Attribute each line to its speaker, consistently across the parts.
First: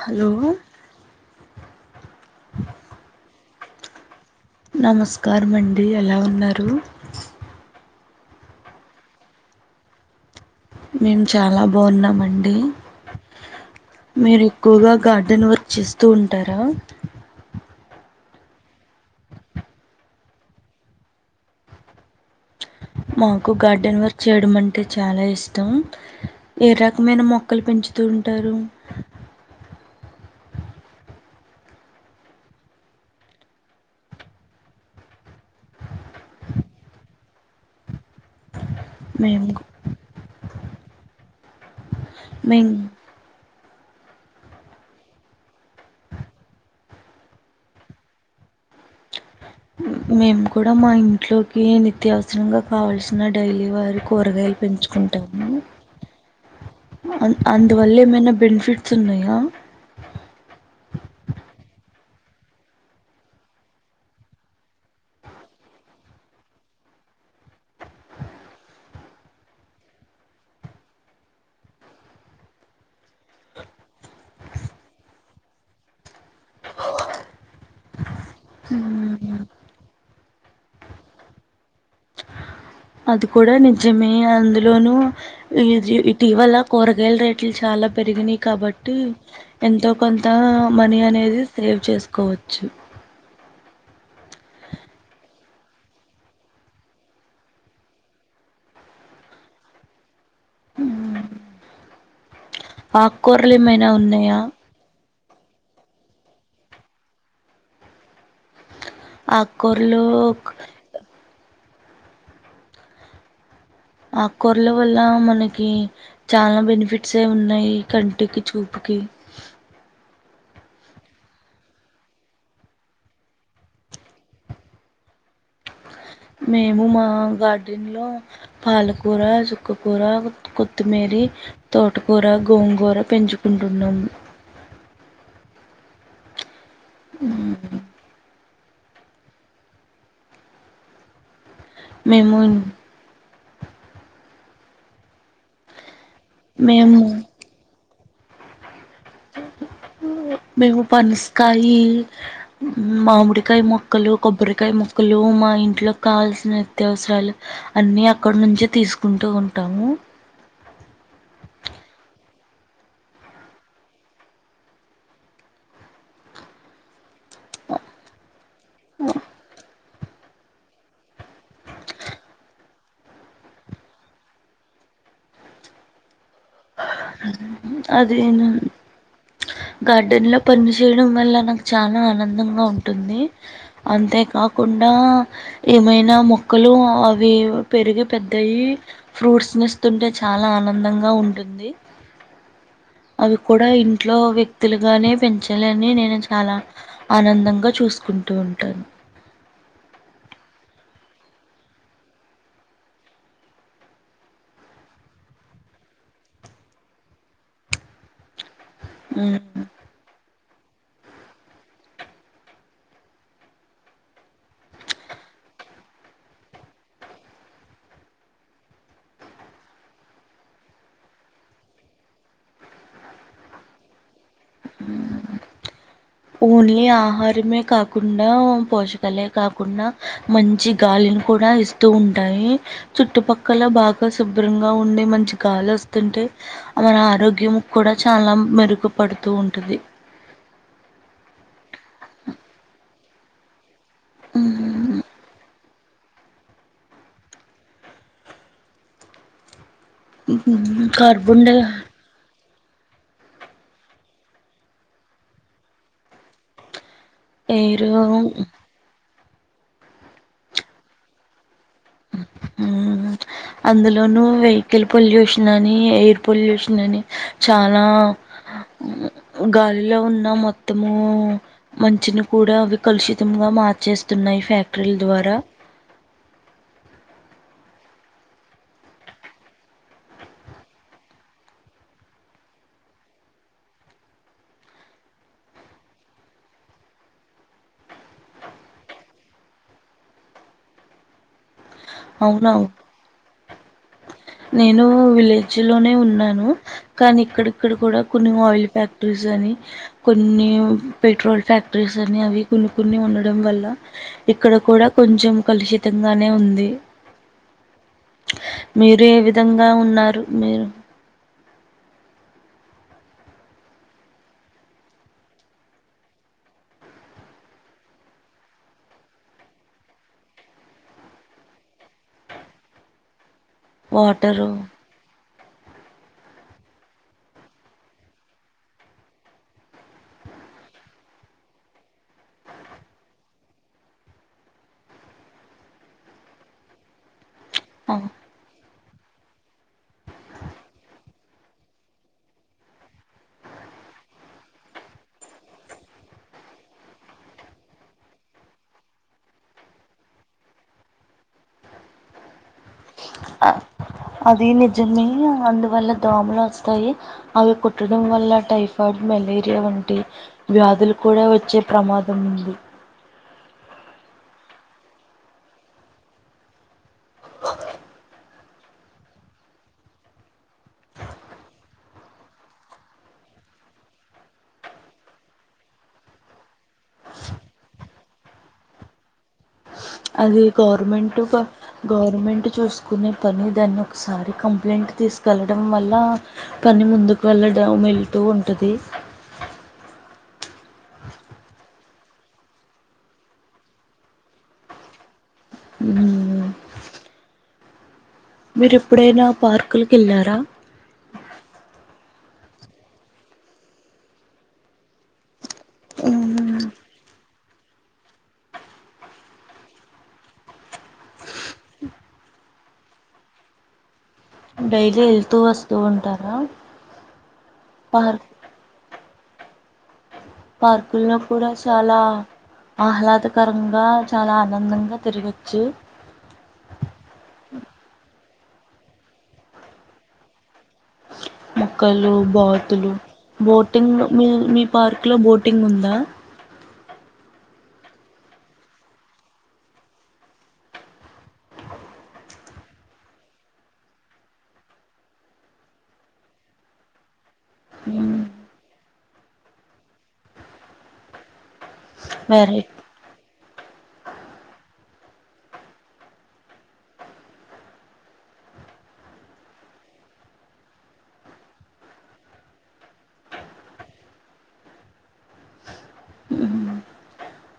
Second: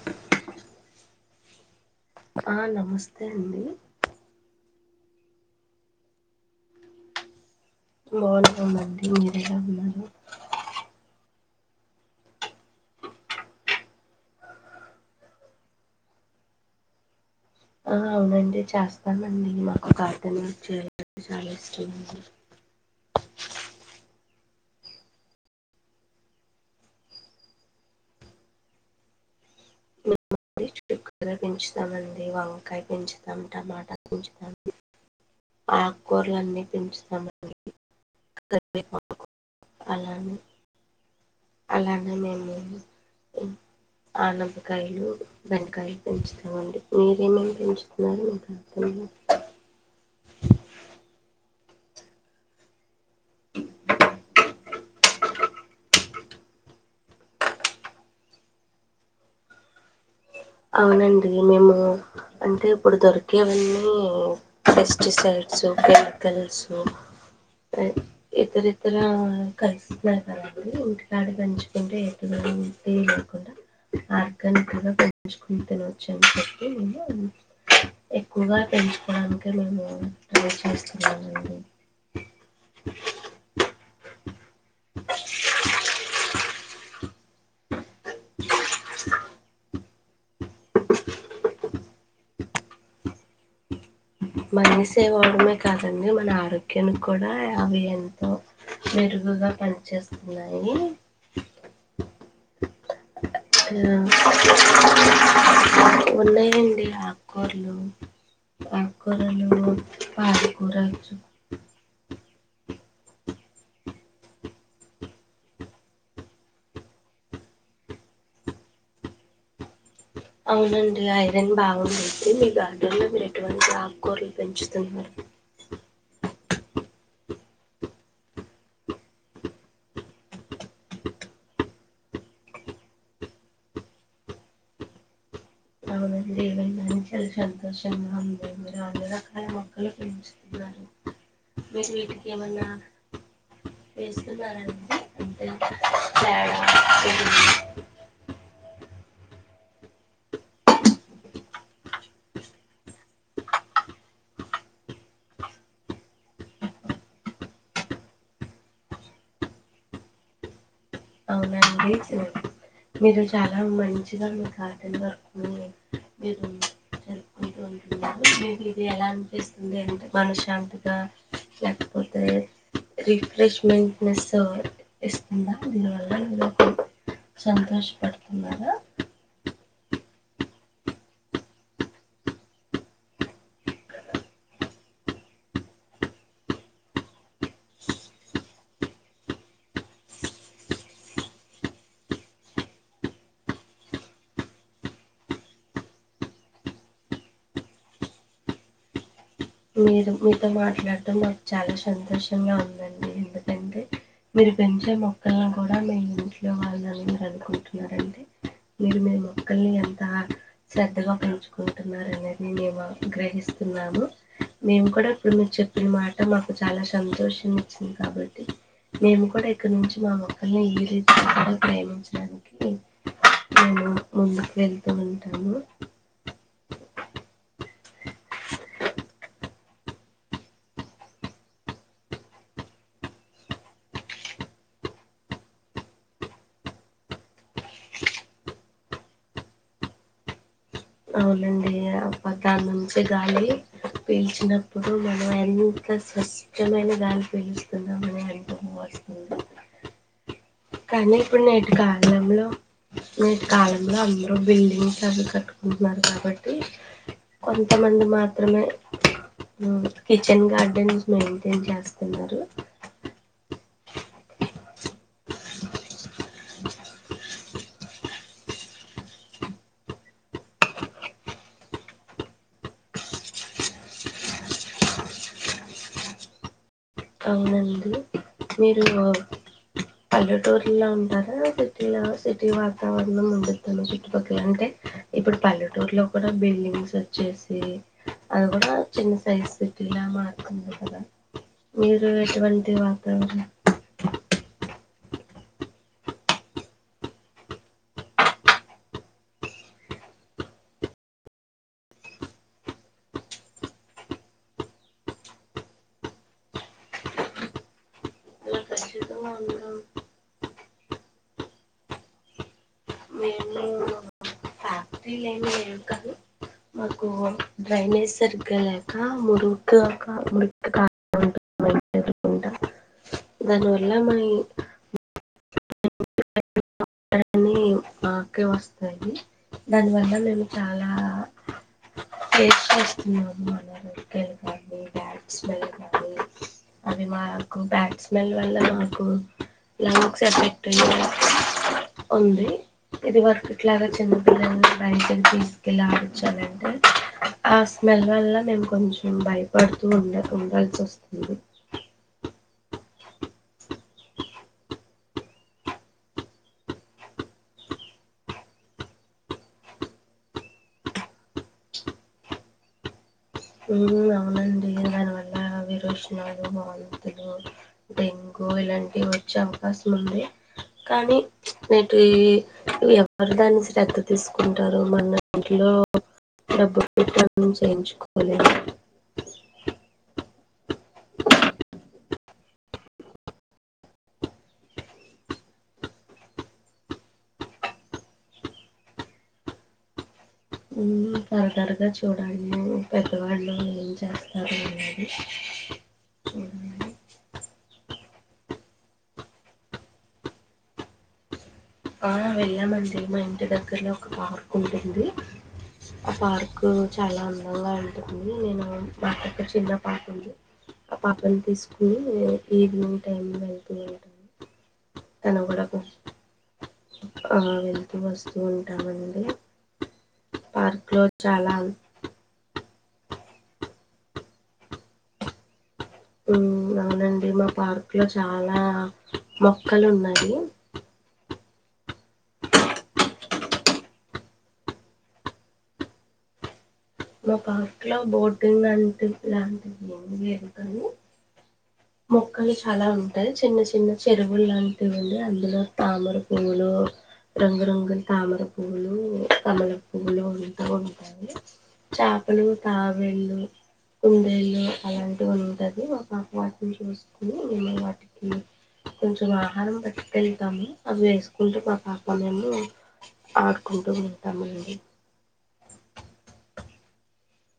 Speaker 1: Hollow
Speaker 2: hello అండి
Speaker 1: నమస్కారమండి ఎలా ఉన్నారు
Speaker 2: బాగున్నామండి మీరు ఎలా ఉన్నారు
Speaker 1: మీము చాలా బాగున్నాం అండి మీరు ఎక్కువగా గార్డెన్ వర్క్ చేస్తూ ఉంటారా
Speaker 2: ఆహా అవునండి చేస్తానండి మాకు గార్డెన్ వర్క్ చేయడం చాలాఇష్టమండి
Speaker 1: మాకు గార్డెన్ వర్క్ చేయడం అంటే చాలా ఇష్టం ఏ రకమైన మొక్కలు పెంచుతూ ఉంటారు
Speaker 2: చుక్కకూర పెంచుతామండి వంకాయ పెంచుతాం టమాటా పెంచుతా ఆకుకూరలున్నీ పెంచుతామండి కరివేపాకు
Speaker 1: మేము
Speaker 2: అలానే అలాగే మేము
Speaker 1: మేం
Speaker 2: హు అనపకాయలు బెండకాయలు పెంచుతామండి మీరేమేమి పెంచుతున్నారు మీ ఇంటి దగ్గరనే
Speaker 1: మేము కూడా మా ఇంట్లోకి నిత్యావసరంగా కావాల్సిన డైలీ వారి కూరగాయలు పెంచుకుంటాము అం అందువల్ల ఏమైనా బెనిఫిట్స్ ఉన్నాయా
Speaker 2: అవునండి మేము అంటే ఇప్పుడు దొరికేవన్నీ పెస్టిసైడ్స్ కెమికల్స్ ఇతర ఇతర కస్తున్నారు కదా అండి ఇంటికాడ పంచుకుంటే ఎటు ఉంటే లేకుండా ఆర్గానిక్ గా పెంచుకొని తిన వచ్చాని చెప్పి నేను ఎక్కువగా పెంచుకోవడానికే నేను ట్రై చేస్తున్నానండి
Speaker 1: అది కూడా నిజమే అందులోనూ ఇది ఇటీవల కూర కూరగాయలు రేట్లు చాలా పెరిగినాయి కాబట్టి ఎంతో కొంత మనీ అనేది సేవ్ చేసుకోవచ్చు
Speaker 2: మనీ సేవ్ అవ్వడమే కాదండి మన ఆరోగ్యాన్ని కూడా అవి ఎంతో మెరుగుగా పనిచేసు ఉన్నాయి
Speaker 1: ఆ
Speaker 2: ఆ [inaudible] ఉన్నాయండి ఆకుకూరలు ఆకుకూరలు
Speaker 1: ఆకుకూరలు
Speaker 2: పాలకూర
Speaker 1: ఆకుకూరల వల్ల మనకి చాలా బెనిఫిట్స్ ఉన్నాయి కంటికి చూపుకి
Speaker 2: అవునండి ఐరన్ బాగుంటుంది. అయితే మీ గార్డెన్ లో మీరు ఎటువంటి ఆకుకూరలు పెంచుతున్నారు.
Speaker 1: మేము మా గార్డెన్ లో పాలకూర, చుక్కకూర, కొత్తిమీరీ, తోటకూర, గోంగూర పెంచుకుంటున్నాము.
Speaker 2: అవునండి వినడానికి చాలా సంతోషంగా ఉంది మీరు అందురూ రకరకాల మొక్కలు పెంచుతున్నారు వేసిన్,
Speaker 1: మేము
Speaker 2: ఏమన్నా వేసి తున్నానండి
Speaker 1: మేము
Speaker 2: ఎరువు
Speaker 1: మేము పనసకాయ, మామిడికాయ మొక్కలు, కొబ్బరికాయ మొక్కలు మా ఇంట్లోకి కావాల్సిన నిత్యావసరాలు అన్ని అక్కడ నుంచి తీసుకుంటూ ఉంటాము.
Speaker 2: అవునండి మీరు చాలా మంచిగా మీ గార్డెన్ వర్క్ మీరు జరుపుకుంటున్నారు. ఇది ఎలా అనిపిస్తుంది అంటే మన శాంతిగా లేకపోతే రిఫ్రెష్మెంట్నెస్ ఇస్తుందా [unintelligible]
Speaker 1: అదేనా
Speaker 2: సంతోషపడుతున్నారా
Speaker 1: గార్డెన్లో పని చేయడం వల్ల నాకు చాలా ఆనందంగా ఉంటుంది అంతేకాకుండా ఏమైనా మొక్కలు అవి పెరిగి పెద్దయ్యి ఫ్రూట్స్ నీ ఇస్తుంటే చాలా ఆనందంగా ఉంటుంది. అవి కూడా ఇంట్లో వ్యక్తులుగానే పెంచాలని నేను చాలా ఆనందంగా చూసుకుంటూ ఉంటాను.
Speaker 2: మీరు మీతో మాట్లాడటం మాకు చాలా సంతోషంగా ఉందండి. ఎందుకంటే మీరు పెంచే మొక్కల్ని కూడా మీ ఇంట్లో వాళ్ళని మీరు అనుకుంటున్నారండి. మీరు మొక్కల్ని అంత శ్రద్ధగా పెంచుకుంటున్నారు అనేది మేము గ్రహిస్తున్నాము మేము కూడా ఇప్పుడు మీరు చెప్పిన మాట మాకు చాలా సంతోషం ఇచ్చింది కాబట్టి మేము కూడా ఇక్కడ నుంచి మా మొక్కల్ని ఈ రీతిలో కూడా ప్రేమించడానికి అవును వెళ్తూ ఉంటాము
Speaker 1: ఓన్లీ ఆహారమే కాకుండా పోషకాలే కాకుండా మంచి గాలిని కూడా ఇస్తూ ఉంటాయి. చుట్టుపక్కల బాగా శుభ్రంగా ఉండి మంచి గాలి వస్తుంటే మన ఆరోగ్యం కూడా చాలా మెరుగుపడుతూ ఉంటా ఉంటుంది
Speaker 2: మంచి గాలి పీల్చినప్పుడు మనం ఎంత స్వచ్ఛమైన గాలి పీలుచుకున్నాం అని అనుభూతి వస్తుంది.
Speaker 1: ఉ
Speaker 2: కానీ ఇప్పుడు నేటి కాలంలో ఈ కాలంలో అందరు బిల్డింగ్స్ అవి కట్టుకుంటున్నారు కాబట్టి
Speaker 1: ఎయిర్
Speaker 2: కొంతమంది మాత్రమే కిచెన్ గార్డెన్స్ ను ఏం చేస్తున్నారు
Speaker 1: అందులోనూ వెహికల్ పొల్యూషన్ అని ఎయిర్ పొల్యూషన్ అని చాలా గాలిలో ఉన్న మొత్తము మంచిని కూడా అవి కలుషితంగా మార్చేస్తున్నాయి ఫ్యాక్టరీల ద్వారా
Speaker 2: అవునండి మీరు పల్లెటూరులో ఉంటారా సిటీలో సిటీ వాతావరణం వండుతాను చుట్టుపక్కల అంటే ఇప్పుడు పల్లెటూరులో కూడా బిల్డింగ్స్ వచ్చేసి అది కూడా చిన్న సైజు సిటీలా మారుతుంది కదా మీరు
Speaker 1: అవునవును
Speaker 2: ఎటువంటి వాతావరణం
Speaker 1: నేను విలేజ్ లోనే ఉన్నాను. కానీ ఇక్కడిక్కడ కూడా కొన్ని ఆయిల్ ఫ్యాక్టరీస్, అని కొన్ని పెట్రోల్ ఫ్యాక్టరీస్, అని అవి కొన్ని కొన్ని ఉండడం వల్ల. ఇక్కడ కూడా కొంచెం కలుషితంగానే ఉంది.
Speaker 2: ఇలా
Speaker 1: మీరు ఏ
Speaker 2: కలుషితంగా
Speaker 1: విధంగా
Speaker 2: ఉండడం
Speaker 1: ఉన్నారు మీరు.
Speaker 2: [unintelligible] కాదు మాకు డ్రైనేజ్ సరిగ్గా లేక మురుగా కా మురుగా ఉంటుంది కాలువాళ్లు [unintelligible] దానివల్ల మ ఈ
Speaker 1: వాటరు
Speaker 2: [unintelligible] కానీ మాకే వస్తాయి. దాని వల్ల నేను చాలా ఏడ్చేస్తున్నారలు కానీ, బ్యాడ్ స్మెల్ కానీ అవి మా కు
Speaker 1: ఆ!
Speaker 2: బ్యాడ్ స్మెల్ వల్లన్ కు లంగ్స్ ఎఫెక్ట్ ఉంది. ఇది వరకు ఇట్లాగా చిన్నపిిల్లల్ బయటకి తీసుకెళ్ళి ఆడించాలంటే. ఆ స్మెల్ వల్ల నేను కొంచెం భయపడుతూ ఉండ ఉండాల్సి వస్తుంది.
Speaker 1: అది నిజమే అందువల్ల దోమలు వస్తాయి. అవి కుట్టడం వల్ల టైఫాయిడ్, మలేరియా వంటి వ్యాధులు కూడా వచ్చే ప్రమాదం ఉంది.
Speaker 2: ఉహ్మ్ అవునండి. దానివల్ల విరోశ్నలు, వం, డెంగ్యూ ఇలాంటివి వచ్చే అవకాశం ఉంది. కానీ నేటి ఎవరు దాన్ని శ్రద్ధ తీసుకుంటారు. మన ఇంట్లో డబ్బు పెట్టకోని చేయించుకో అవున
Speaker 1: అది గవర్మెంంటుగా గవర్ గవర్నమెంట్ చూసుకునే పని దాన్ని ఒకసారి కంప్లైంట్ తీసుకెళ్ళడం వల్ల. పని ముందుకు వెళ్ళడం వెళ్తూ ఉంటది.
Speaker 2: ఉహ్మ్ తరతరగా చూడాలీ. పెద్దవాళ్ళు ఏం చేస్తారు అన్నది.
Speaker 1: మ్మ్
Speaker 2: ఉహ్మ్
Speaker 1: మీరు ఎప్పుడైనా పార్కులకేళ్ళారా.
Speaker 2: ఆ వెళ్ళామండి. మా ఇంటి దగ్గరలో ఒక పార్క్ ఉంటుంది. ఆ పార్క్ చాలా అందంగా ఉంటుంది. మా అక్కకి చిన్న పాప ఉంది. ఆ పాపను తీసుకుని ఈవినింగ్ టైం వెళ్తూ ఉంటాను.
Speaker 1: డైలీ వెళ్తూ,
Speaker 2: తను కూడా
Speaker 1: వస్తూ ఉంటారా.
Speaker 2: ఆ వెళ్తూ,
Speaker 1: పార్క్
Speaker 2: వస్తూ ఉంటం. మండి
Speaker 1: పార్కుల్లో కూడా చాలా ఆహ్లాదకరంగా, చాలా ఆనందంగా తిరగొచ్చు.
Speaker 2: ఉహ్ అవునండి. మా పార్క్ లో చాలా మొక్కలు ఉన్నాయి.
Speaker 1: మొక్కలు, బాతులు, బోటింగ్ మీ మీ పార్క్ లో బోటింగ్ ఉందా.
Speaker 2: మా పార్క్ లో బోటింగ్ అంటే. ఇలాంటివి ఏమి లేవు కానీ మొక్కలు చాలా ఉంటాయి. చిన్న చిన్న చెరువులు లాంటివి ఉండి. అందులో తామర పువ్వులు, రంగురంగుల తామర పువ్లు, కమల పువ్లు ఉంటూ ఉంటాయి. చేపలు,
Speaker 1: వెరై
Speaker 2: తాబేళ్ళు కుందేలు అలాంటివి ఉంటది. ఒక చూసుకుని. మేము వాటికి కొంచెం ఆహారం బట్టికేళ్తాము. అవి వేసుకుంటూ మా పాప మేము ఆడుకుంటూ ఉంటాము అండి.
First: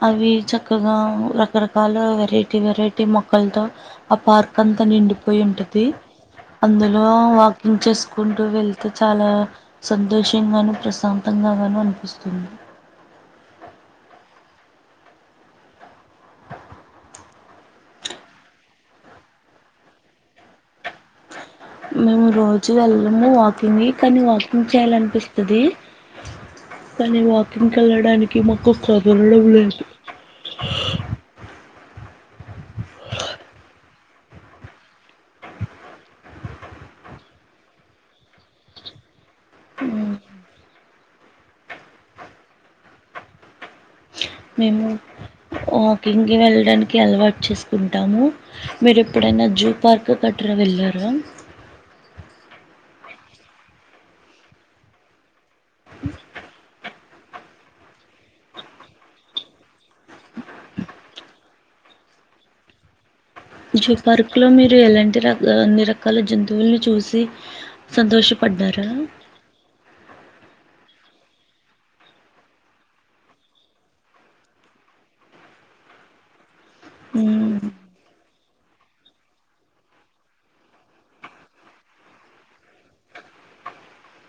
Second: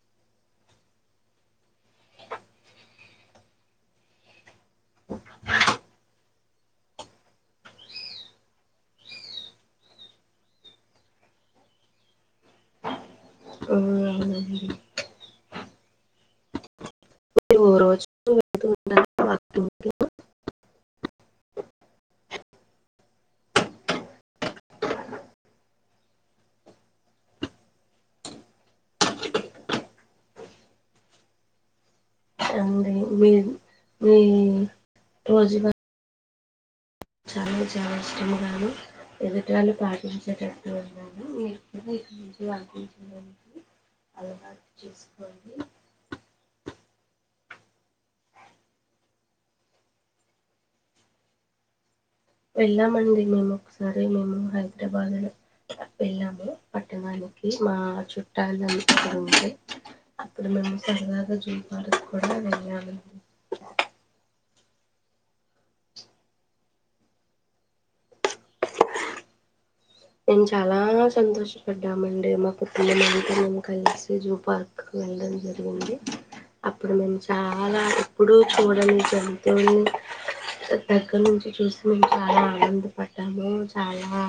Speaker 1: అవి చక్కగా రకరకాల వెరైటీ వెరైటీ మొక్కలతో ఆ పార్క్ అంతా నిండిపోయి ఉంటది. అందులో వాకింగ్ చేసుకుంటూ వెళ్తే చాలా సంతోషంగాను, ప్రశాంతంగాగాను అనిపిస్తుంది.
Speaker 2: ఆ, అవునండి [unintelligible]
Speaker 1: మేము రోజు వెళ్ళము వాకింగ్. కానీ వాకింగ్ చేయాలనిపిస్తది. కానీ వాకింగ్ వెళ్ళడానికి మాకు కుదలడం లేదు.
Speaker 2: అండి రోజుగా అ చాలా ఇష్టంగాను ఎదుటి వాళ్ళు పాటించేటట్టు ఉన్నాను. నేను ఇక నుంచి పాటించలనుకొంటున్నాను
Speaker 1: మేము వాకింగ్ కి వెళ్ళడానికి అలవాట్ చేేస్ కుంటాము. మీరు ఎప్పుడైనా జూ పార్క్ గట్రా వెళ్ళారా.
Speaker 2: వెళ్ళామండి మేము ఒకసారి మేము హైదరాబాద్ లో వెళ్ళాము. పట్టణానికి మా చుట్టాలు ఉంటే అప్పుడు మేము సరదాగా జూ పార్క్ కూడా వెళ్ళామండి.
Speaker 1: జూ పార్క్ లో మీరు ఎలాంటి ర అన్ని రకాల జంతువుల్ని చూసి సంతోషపడ్డారా.
Speaker 2: మేము చాలా సంతోషపడ్డామండి. మా పిల్లలుతో మేము కలిసి జూ పార్క్ వెళ్ళడం జరిగింది. అప్పుడు మేము
Speaker 1: హ్మ్.
Speaker 2: చాలా ఎప్పుడు చూడనీ జంతువుల్ని దగ్గర నుంచి చూసి మేము చాలా ఆనందపడ్డాము. చాలా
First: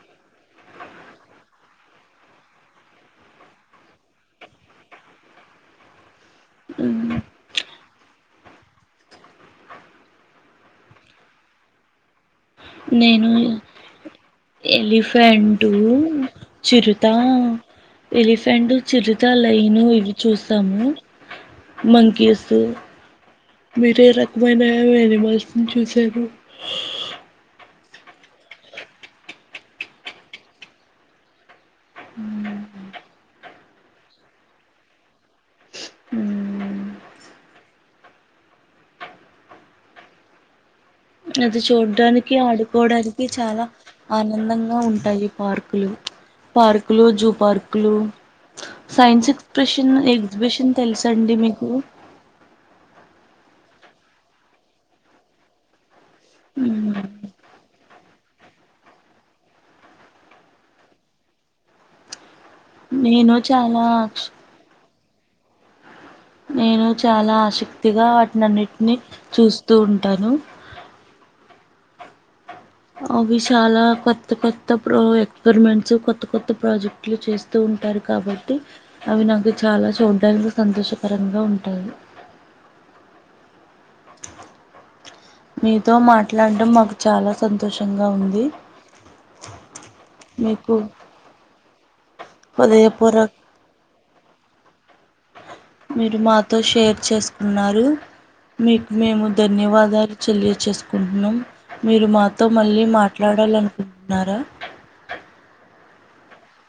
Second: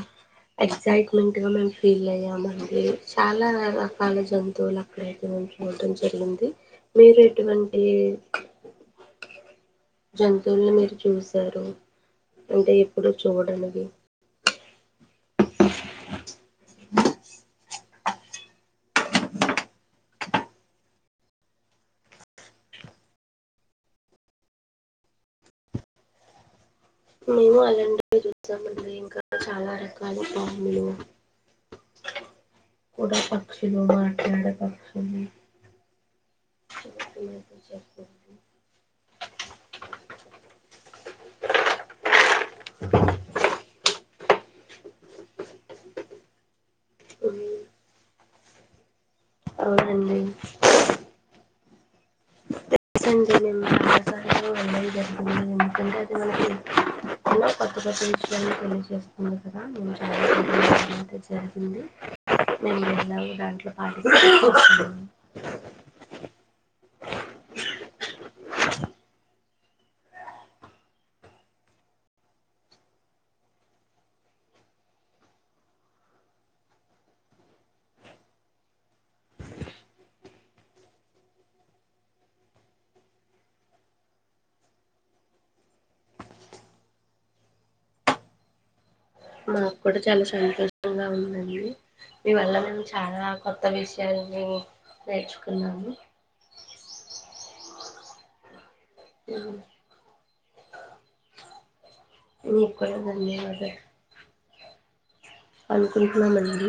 Speaker 2: ఎగ్జైట్మెంట్ గా మేము ఫీల్ అయ్యామండి. చాలా రకాల జంతువులు అక్కడైతే మేము చూడం జరిగింది.
Speaker 1: హ్మ్.
Speaker 2: మీరు ఎటువంటి జంతువుల్ని మీరు చూశారు. అంటే ఎప్పుడు చూడానివి
Speaker 1: ఎలిఫ్ ఫెంటూ చిరుతా ఎలిఫెంట్ చిరుత లైన్ ఇవి చూసాము మంకీస్ మీరు ఏ రకమైన ఎనిమల్స్ ని చూసారు
Speaker 2: అ చూసామండి ఇంకా చాలా రకాల పాములు కూడా పక్షులు మాట్లాడే పక్షులు చె [inaudible]
Speaker 1: అది చూడ్డానికి ఆడుకోవడానికి చాలా ఆనందంగా ఉంటాయి పార్కులు పార్కులు జూ పార్కులు సైన్స్ ఎక్స్ప్రెషన్
Speaker 2: అవునండి
Speaker 1: ఎగ్జిబిషన్ తెలుసండి మీకు ఉమ్ మ్మ్.
Speaker 2: [inaudible]
Speaker 1: నేను చాలా ఆక్ష-
Speaker 2: [unintelligible]
Speaker 1: నేను చాల ఆసక్తిగ వాట్నన్నింటిని చూస్తూ ఉంటాను అవి చాల కొత్త కొత్త ప్రాజెక్ ఎక్స్పెరిమెంట్స్ కొత్త కొత్త ప్రాజెక్టులు చేస్తూ ఉంటారు కాబట్టి అవి నాకు చాలా చూడ్డానికి సంతోషకరంగా ఉంటాయి మీతో మాట్లాడం మాకు చాల సంతోషంగ ఉంది
Speaker 2: మాక్కూడ చాల
Speaker 1: మీకు
Speaker 2: సంతోషంగా ఉందండి మీ వల్ల నేను చాల
Speaker 1: హృదయపూర్వక
Speaker 2: కొత్త విషయల్ ఉ [unintelligible]
Speaker 1: మీరు మాతో షేర్ చేసుకున్నారు మీకు మేము ధన్యవాదాలు తెలియచేసుకుంటున్నాం మీరు మాతో
Speaker 2: మీకు
Speaker 1: మళ్ళీ
Speaker 2: కూడా ధన్యవాదాలు
Speaker 1: మాట్లాడాలనుకుంటున్నార
Speaker 2: అనుకుంటున్నామండి